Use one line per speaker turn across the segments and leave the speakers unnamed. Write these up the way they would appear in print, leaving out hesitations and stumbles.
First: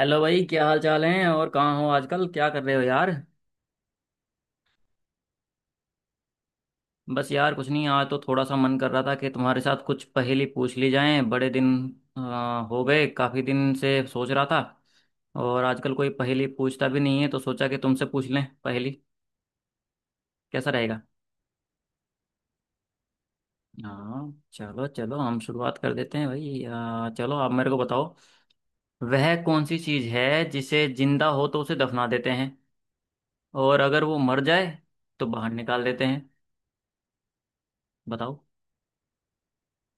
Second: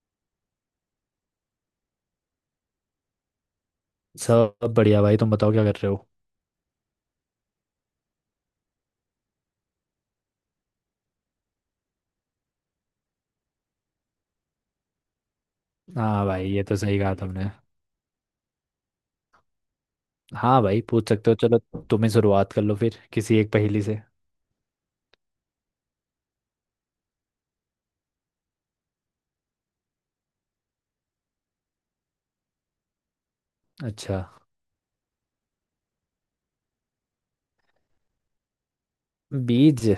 Hello भाई, क्या हाल चाल है? और कहाँ हो आजकल, क्या कर रहे हो यार?
सब बढ़िया भाई। तुम बताओ क्या कर रहे हो।
बस यार कुछ नहीं, आज तो थोड़ा सा मन कर रहा था कि तुम्हारे साथ कुछ पहेली पूछ ली जाए। बड़े दिन हो गए। काफी दिन से सोच रहा था। और आजकल कोई
हाँ
पहेली
भाई, ये तो
पूछता
सही
भी
कहा
नहीं है तो
तुमने।
सोचा कि तुमसे पूछ लें पहेली।
हाँ
कैसा
भाई,
रहेगा?
पूछ सकते हो, चलो। तुम ही शुरुआत कर लो फिर किसी एक पहेली से।
हाँ चलो चलो, हम शुरुआत कर देते हैं भाई। चलो आप मेरे को बताओ। वह कौन सी चीज है जिसे जिंदा हो तो उसे दफना देते हैं, और अगर वो
अच्छा।
मर जाए तो बाहर निकाल देते हैं? बताओ।
बीज।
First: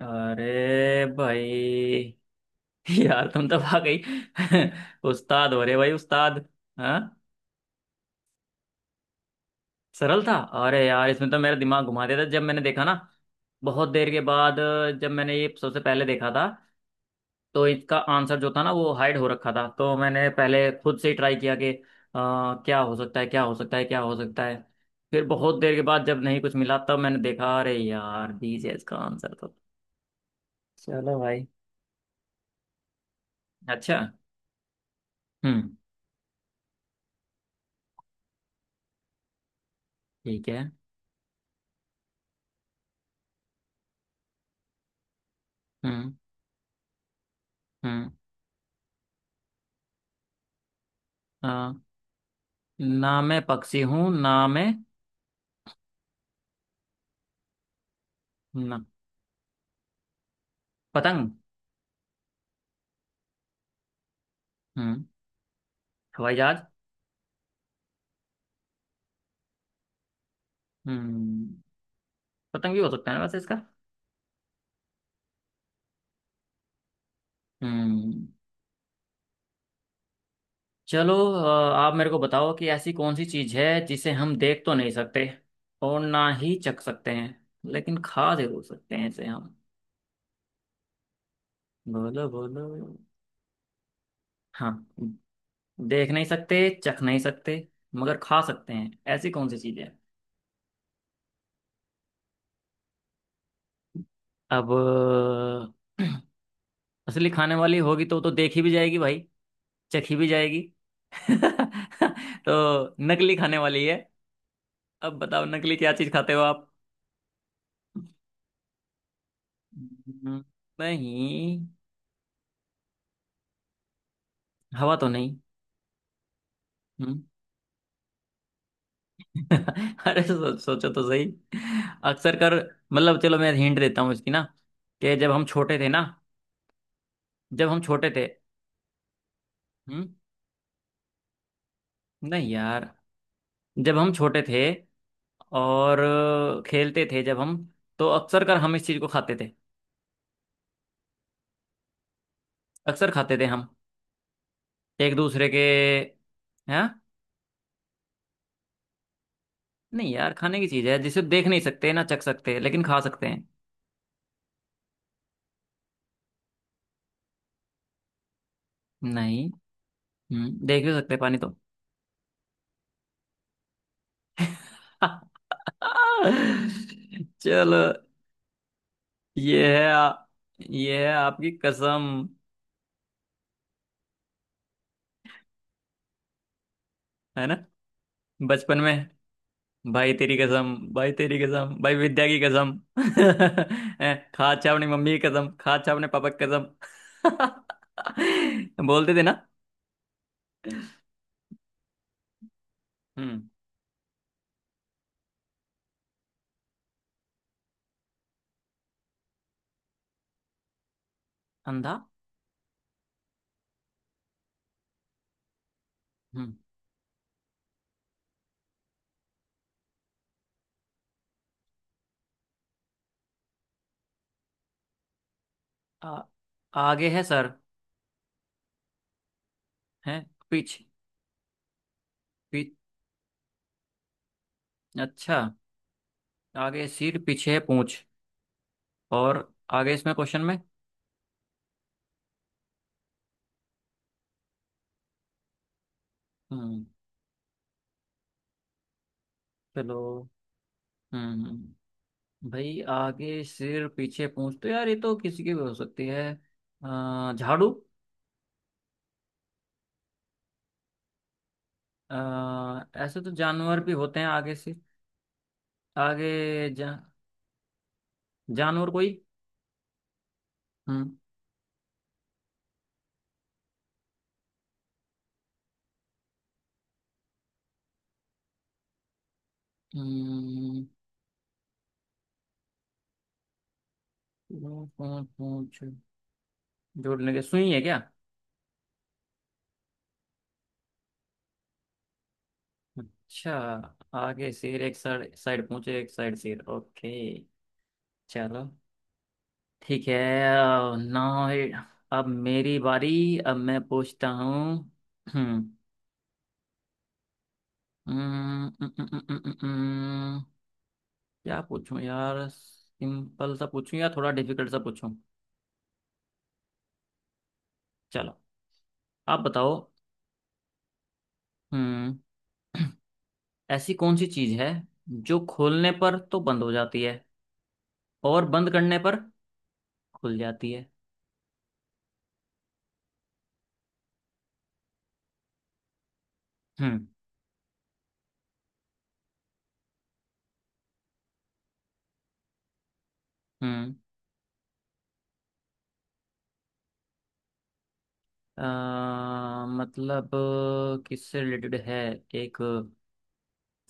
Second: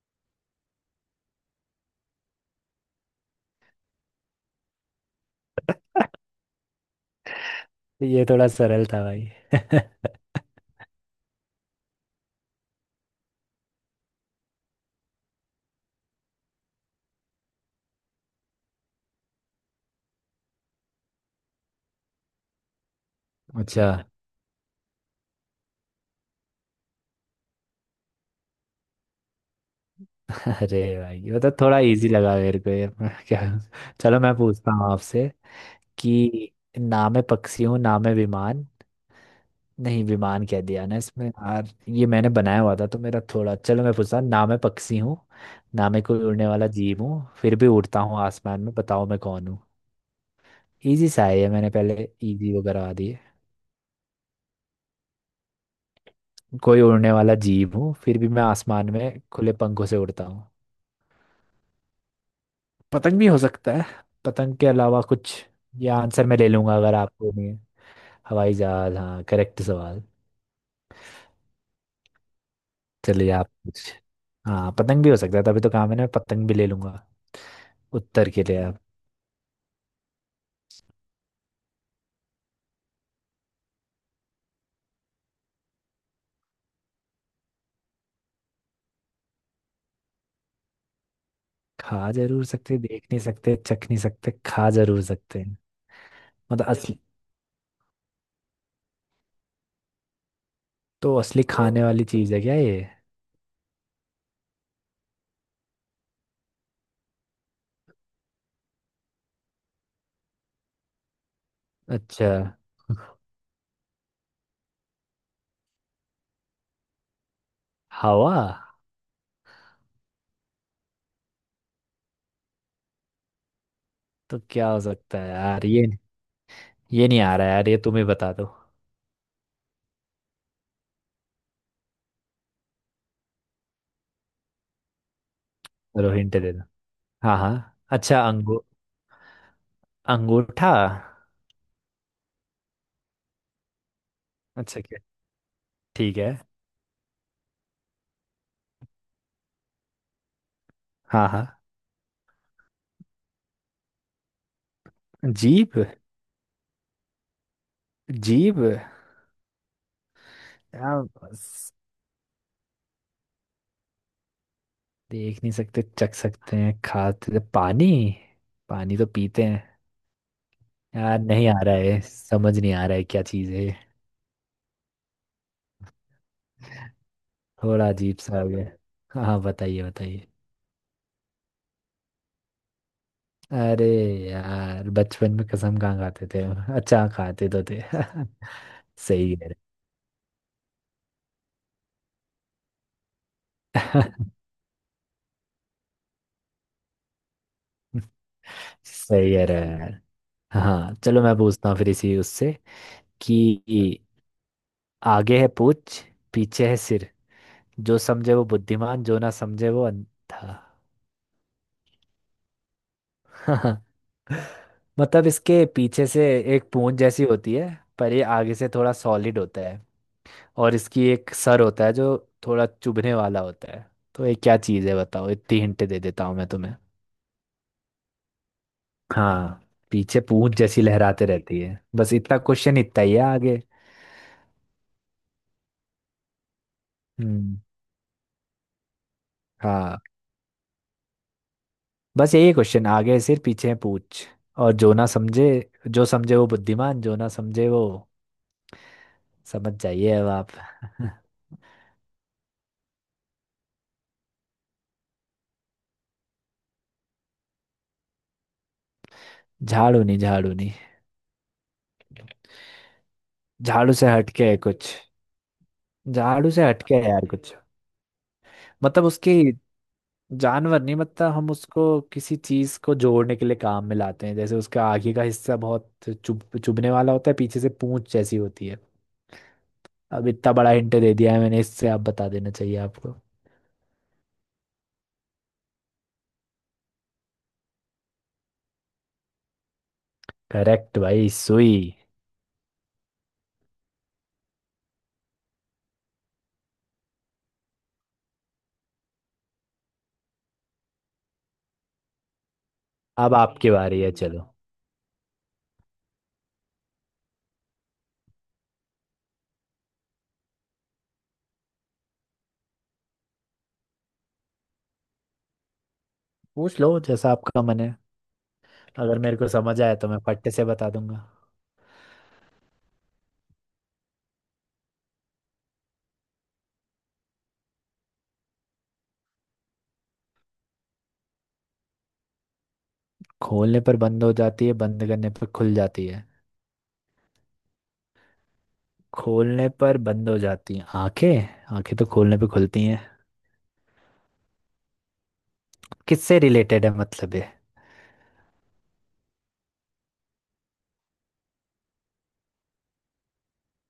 अरे भाई! यार तुम तो आ गई। उस्ताद हो रहे भाई, उस्ताद। हाँ।
ये थोड़ा सरल था भाई।
सरल था। अरे यार, इसमें तो मेरा दिमाग घुमा देता जब मैंने देखा ना। बहुत देर के बाद, जब मैंने ये सबसे पहले देखा था, तो इसका आंसर जो था ना वो हाइड हो रखा था। तो मैंने पहले खुद से ही ट्राई किया कि क्या हो सकता है, क्या हो सकता है,
अच्छा।
क्या हो सकता है। फिर बहुत देर के बाद जब नहीं कुछ मिला, तब मैंने देखा अरे यार दीजिए इसका आंसर तो।
अरे
चलो
भाई, ये
भाई।
तो थोड़ा इजी लगा मेरे को ये। क्या।
अच्छा।
चलो मैं पूछता हूँ आपसे
हम्म।
कि ना मैं पक्षी हूँ ना मैं विमान। नहीं, विमान
ठीक है।
कह दिया ना इसमें यार। ये मैंने बनाया हुआ था तो मेरा थोड़ा। चलो मैं पूछता हूँ, ना मैं पक्षी हूँ ना मैं
हम्म।
कोई उड़ने वाला जीव हूँ फिर भी उड़ता
हम्म।
हूँ आसमान में, बताओ मैं कौन हूँ। इजी सा है ये, मैंने
आ,
पहले इजी वगैरह आ दिए।
ना मैं पक्षी हूँ ना मैं,
कोई उड़ने वाला जीव हूँ फिर भी मैं
ना।
आसमान में खुले पंखों से उड़ता हूँ।
पतंग।
पतंग भी हो सकता है। पतंग के अलावा
हम्म।
कुछ? ये आंसर
हवाई
मैं ले
जहाज।
लूंगा अगर आपको नहीं है। हवाई जहाज, हाँ करेक्ट सवाल।
हम्म। पतंग भी हो सकता है ना
चलिए
वैसे
आप
इसका।
कुछ। हाँ पतंग भी हो सकता है, तभी तो काम है ना, पतंग भी ले लूंगा
हम्म।
उत्तर के लिए।
चलो आप मेरे को बताओ कि ऐसी कौन सी चीज है जिसे हम देख तो नहीं सकते, और ना ही चख सकते हैं, लेकिन खा जरूर सकते हैं इसे हम।
खा
बोलो
जरूर
बोलो।
सकते, देख नहीं सकते, चख नहीं सकते, खा
हाँ।
जरूर सकते हैं।
देख नहीं सकते,
मतलब असली?
चख नहीं सकते, मगर खा सकते हैं। ऐसी कौन सी चीज है?
तो असली तो खाने वाली चीज है क्या ये?
अब। असली खाने वाली होगी तो देखी भी जाएगी भाई। चखी भी जाएगी।
अच्छा।
तो नकली खाने वाली है। अब बताओ नकली क्या चीज खाते हो आप।
हवा?
हम्म, नहीं।
तो क्या हो
हवा तो
सकता है
नहीं।
यार ये? ये
हम्म।
नहीं आ रहा है यार, ये तुम ही बता दो।
अरे सोचो तो सही। अक्सर कर, मतलब चलो मैं हिंट देता हूँ इसकी ना। कि जब हम छोटे थे ना।
चलो हिंट दे दो। हाँ हाँ
जब हम छोटे
अच्छा।
थे। हम्म।
अंगूठा।
नहीं यार। जब हम छोटे थे
अच्छा क्या?
और
ठीक है।
खेलते थे जब हम, तो अक्सर कर हम इस चीज को खाते थे।
हाँ हाँ।
अक्सर खाते थे हम एक दूसरे के।
जीभ।
हैं?
जीभ।
नहीं यार, खाने की चीज है
यार
जिसे देख नहीं
बस,
सकते, ना चख सकते, लेकिन खा सकते हैं।
देख नहीं सकते, चख सकते हैं, खाते। पानी। पानी तो पीते
नहीं।
हैं।
हम्म, देख भी सकते
यार
हैं पानी
नहीं
तो।
आ रहा है, समझ नहीं आ रहा है क्या चीज़ है।
चलो।
थोड़ा अजीब सा हो गया। हाँ हाँ,
ये
बताइए
है आ,
बताइए।
ये है आपकी कसम।
अरे यार बचपन में कसम कहाँ खाते थे हम? अच्छा,
है
खाते
ना?
तो थे।
बचपन में।
सही कह
भाई तेरी कसम, भाई तेरी कसम, भाई विद्या की कसम।
रहे
हैं, खा। अच्छा अपनी मम्मी की कसम खा, अच्छा अपने पापा की कसम। बोलते थे
सही
ना।
कह रहे हो यार। हाँ चलो मैं पूछता हूँ फिर इसी उससे
हम्म।
कि आगे है पूछ, पीछे है सिर, जो समझे वो बुद्धिमान, जो ना समझे वो अंधा।
अंधा।
मतलब इसके पीछे से
हम्म।
एक पूंछ जैसी होती है, पर ये आगे से थोड़ा सॉलिड होता है और इसकी एक सर होता है जो थोड़ा चुभने वाला होता है। तो ये क्या चीज़ है बताओ, इतनी हिंट दे
आ,
देता हूँ मैं तुम्हें।
आगे है सर,
हाँ,
है
पीछे पूंछ जैसी
पीछे,
लहराते रहती है, बस इतना
पीछे।
क्वेश्चन, इतना ही है। आगे,
अच्छा। आगे सिर
हम्म,
पीछे पूंछ। और आगे
हाँ,
इसमें क्वेश्चन में।
बस यही क्वेश्चन, आगे है सिर, पीछे है पूंछ। और जो ना समझे, जो समझे वो
हम्म।
बुद्धिमान, जो ना समझे वो, समझ
चलो।
जाइए अब आप।
हम्म। हम्म। भाई, आगे सिर पीछे पूंछ तो यार ये तो किसी की भी हो सकती है। झाड़ू।
झाड़ू नहीं, झाड़ू नहीं।
ऐसे तो जानवर भी
झाड़ू से
होते हैं
हटके
आगे
है
से।
कुछ।
आगे
झाड़ू से
जा,
हटके है यार कुछ।
जानवर
मतलब
कोई।
उसकी, जानवर नहीं,
हम्म।
मतलब हम उसको किसी चीज को जोड़ने के लिए काम में लाते हैं, जैसे उसका आगे का हिस्सा बहुत चुभने वाला होता है, पीछे से पूंछ जैसी होती है। अब इतना बड़ा
हम्म।
हिंट दे दिया है मैंने, इससे आप बता देना चाहिए आपको।
पूंछ! पूंछ पूंछ। जोड़ने के सुई है क्या?
करेक्ट भाई, सुई।
अच्छा। आगे सिर एक साइड, पूंछ एक साइड सिर। ओके। चलो। ठीक है। नाउ। अब मेरी
अब
बारी, अब
आपकी
मैं
बारी है,
पूछता हूँ।
चलो।
हम्म। हम्म। क्या पूछूं यार, सिंपल सा पूछूं या थोड़ा डिफिकल्ट सा पूछूं?
पूछ लो जैसा आपका मन है।
चलो
अगर मेरे
आप
को
बताओ।
समझ आया तो मैं फट्टे से बता दूंगा।
हम्म। ऐसी कौन सी चीज़ है जो खोलने पर तो बंद हो जाती है, और बंद करने पर खुल जाती है?
खोलने पर बंद हो जाती है, बंद करने पर खुल जाती है?
हम्म।
खोलने पर बंद हो जाती है, आंखें? आंखें तो खोलने पे खुलती हैं।
हम्म।
किससे रिलेटेड है मतलब ये?
मतलब किससे रिलेटेड है, एक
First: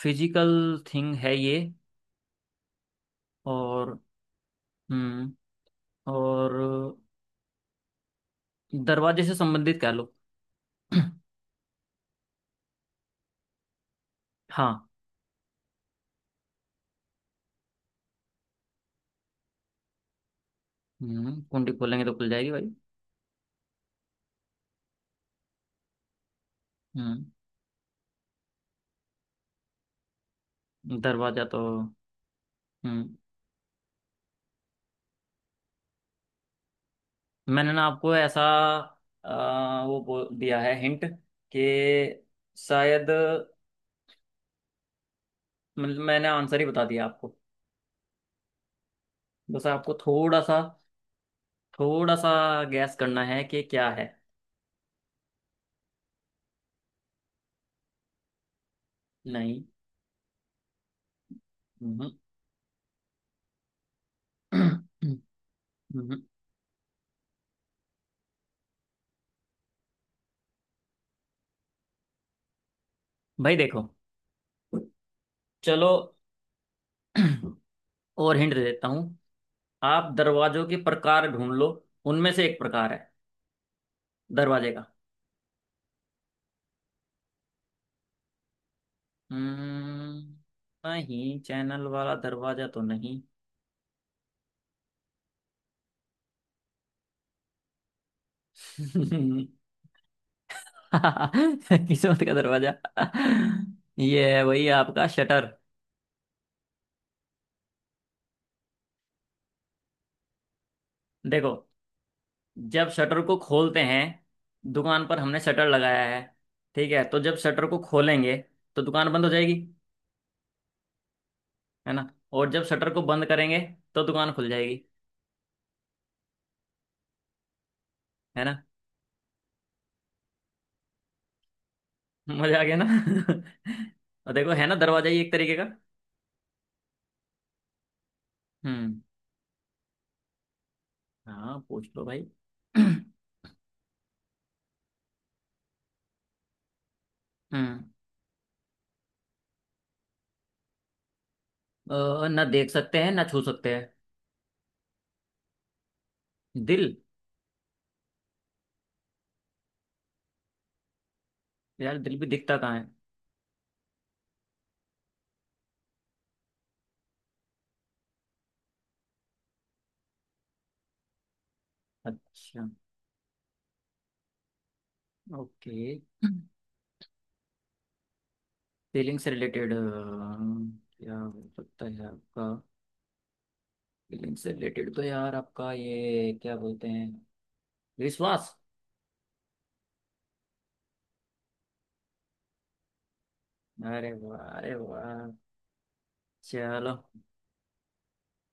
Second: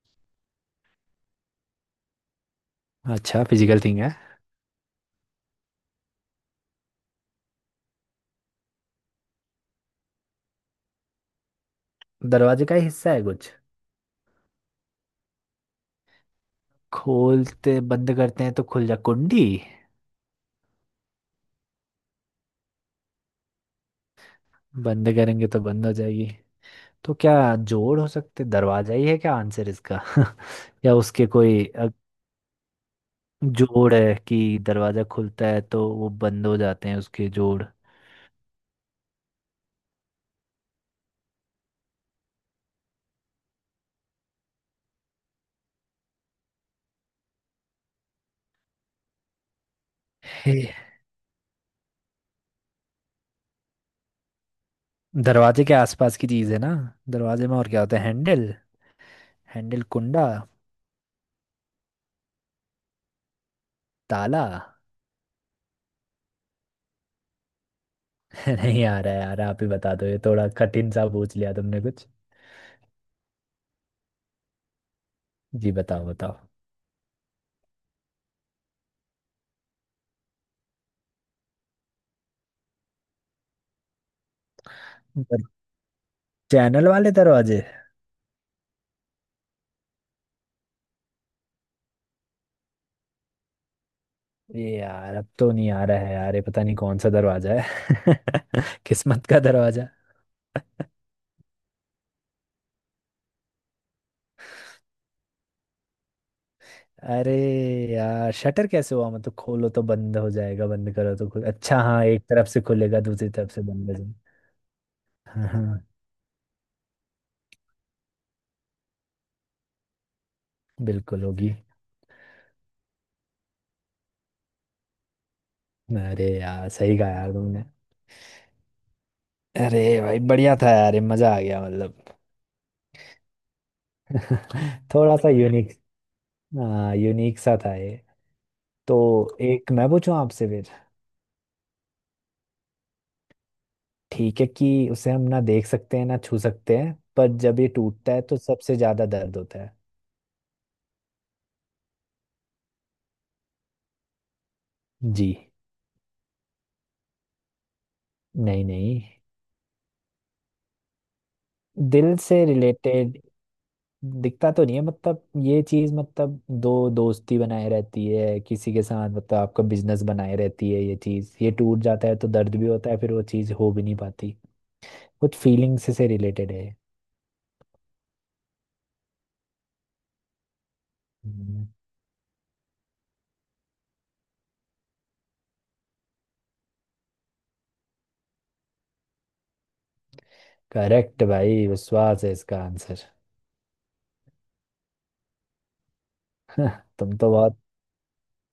फिजिकल थिंग है ये।
अच्छा फिजिकल
और
थिंग है।
हम्म और दरवाजे से संबंधित कह लो।
दरवाजे का ही हिस्सा है कुछ?
हाँ।
खोलते बंद करते हैं तो खुल जा, कुंडी?
हम्म। कुंडी खोलेंगे तो खुल जाएगी भाई।
बंद करेंगे तो बंद हो जाएगी। तो
हम्म।
क्या जोड़ हो सकते, दरवाजा ही है क्या आंसर इसका? या उसके
दरवाजा तो।
कोई
हम्म।
जोड़ है कि दरवाजा खुलता है तो वो बंद हो जाते हैं उसके जोड़?
मैंने ना आपको ऐसा दिया है हिंट कि शायद, मतलब मैंने आंसर ही बता दिया आपको। बस आपको
हे,
थोड़ा सा गैस करना है कि क्या है।
दरवाजे के आसपास की चीज है ना। दरवाजे में और क्या होता है, हैंडल?
नहीं।
हैंडल, कुंडा,
हम्म,
ताला।
हम्म,
नहीं आ रहा है यार, आप ही बता दो, ये थोड़ा कठिन सा पूछ लिया तुमने कुछ।
भाई देखो।
जी
चलो।
बताओ बताओ।
और हिंट दे देता हूँ। आप दरवाजों के प्रकार ढूंढ लो। उनमें से एक प्रकार है दरवाजे का।
चैनल वाले दरवाजे?
हम्म। नहीं, चैनल वाला दरवाजा तो नहीं।
ये यार अब तो नहीं आ रहा है यार ये, पता नहीं कौन सा दरवाजा है। किस्मत का दरवाजा।
किस्मत का दरवाजा। ये है वही आपका शटर।
अरे यार शटर कैसे हुआ? मतलब खोलो तो बंद हो जाएगा, बंद करो तो खुल।
देखो,
अच्छा हाँ, एक तरफ से
जब
खुलेगा,
शटर
दूसरी
को
तरफ से
खोलते
बंद हो
हैं,
जाएगा।
दुकान पर हमने
हाँ
शटर
हाँ,
लगाया है, ठीक है? तो जब शटर को खोलेंगे तो दुकान बंद हो जाएगी।
बिल्कुल होगी।
है ना? और जब शटर को बंद करेंगे तो दुकान खुल जाएगी।
अरे यार सही कहा यार तुमने।
है ना?
अरे भाई बढ़िया था यार, ये मजा आ गया मतलब।
मजा आ गया ना। और देखो, है ना, दरवाजा
थोड़ा
ही
सा
एक तरीके का।
यूनिक। हाँ यूनिक सा था ये। तो
हम्म।
एक मैं पूछूं आपसे।
हाँ, पूछ लो भाई।
ठीक है कि उसे हम ना देख सकते हैं ना छू सकते हैं, पर जब ये
हम्म।
टूटता है तो सबसे ज्यादा दर्द होता है।
ना देख सकते हैं ना छू सकते हैं।
जी।
दिल।
नहीं नहीं।
यार
दिल
दिल भी
से
दिखता कहाँ है।
रिलेटेड? दिखता तो नहीं है, मतलब ये चीज, मतलब दो दोस्ती बनाए रहती है किसी के साथ, मतलब आपका बिजनेस बनाए रहती है ये चीज, ये टूट जाता है तो दर्द भी
अच्छा।
होता है, फिर वो चीज हो भी नहीं पाती। कुछ
ओके।
फीलिंग से रिलेटेड है।
फीलिंग से रिलेटेड क्या हो
हम्म।
सकता है आपका? फीलिंग से रिलेटेड तो यार आपका ये क्या बोलते हैं, विश्वास।
करेक्ट भाई, विश्वास है इसका आंसर।
अरे वाह! अरे वाह! चलो।
तुम तो बहुत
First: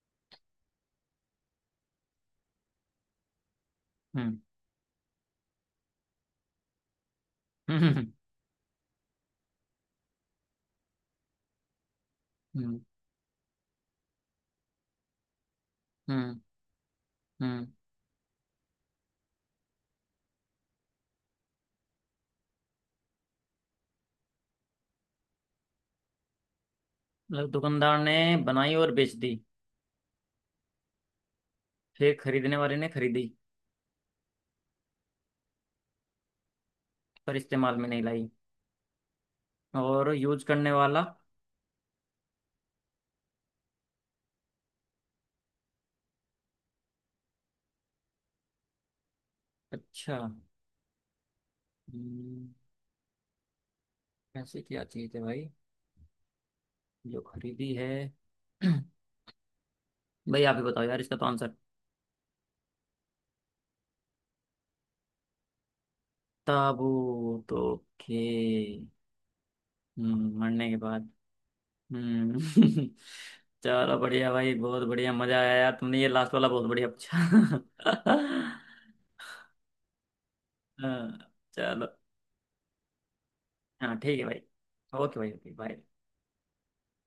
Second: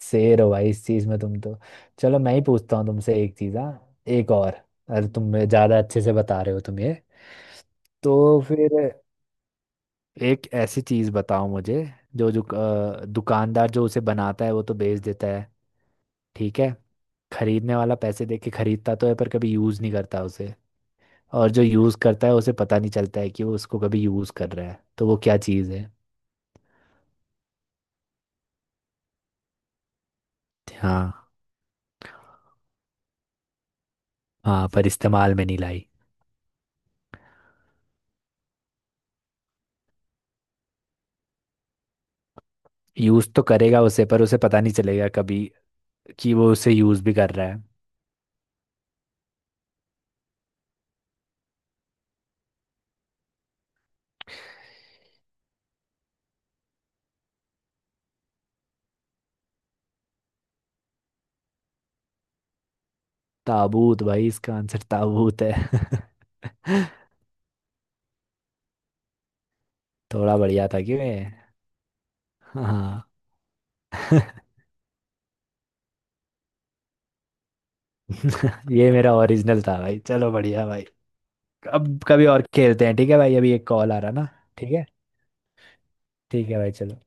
शेर हो भाई इस चीज में तुम तो। चलो मैं ही पूछता हूँ तुमसे एक चीज, हाँ, एक
हम्म।
और। अरे तुम ज्यादा अच्छे से बता रहे हो तुम ये।
हम्म।
तो फिर एक ऐसी चीज बताओ मुझे, जो जो
हम्म।
दुकानदार जो उसे बनाता है वो तो बेच देता है,
हम्म।
ठीक है?
हम्म।
खरीदने वाला पैसे दे के खरीदता तो है पर कभी यूज नहीं करता उसे। और जो यूज करता है उसे पता नहीं चलता है कि वो उसको कभी यूज कर रहा है, तो वो क्या चीज है?
मतलब दुकानदार ने बनाई और बेच दी।
हाँ।
फिर खरीदने वाले ने खरीदी,
हाँ पर इस्तेमाल में नहीं लाई।
पर इस्तेमाल में नहीं लाई। और यूज करने वाला।
यूज तो करेगा उसे पर उसे पता नहीं चलेगा कभी, कि वो उसे यूज भी कर रहा है।
अच्छा। हम्म, ऐसी क्या चीज है भाई जो खरीदी है? भाई आप ही बताओ यार इसका तो आंसर।
ताबूत भाई, इसका आंसर ताबूत है।
ताबूत! ओके।
थोड़ा
हम्म।
बढ़िया
मरने के
था कि
बाद।
मैं।
हम्म।
हाँ।
चलो बढ़िया भाई, बहुत बढ़िया। मजा आया यार, तुमने ये लास्ट वाला बहुत बढ़िया पूछा।
ये मेरा ओरिजिनल था भाई, चलो बढ़िया भाई।
हाँ, चलो।
अब कभी और खेलते हैं, ठीक है भाई, अभी एक कॉल
हाँ
आ रहा
ठीक है
ना।
भाई।
ठीक है।
ओके भाई, ओके, बाय।
ठीक है भाई चलो।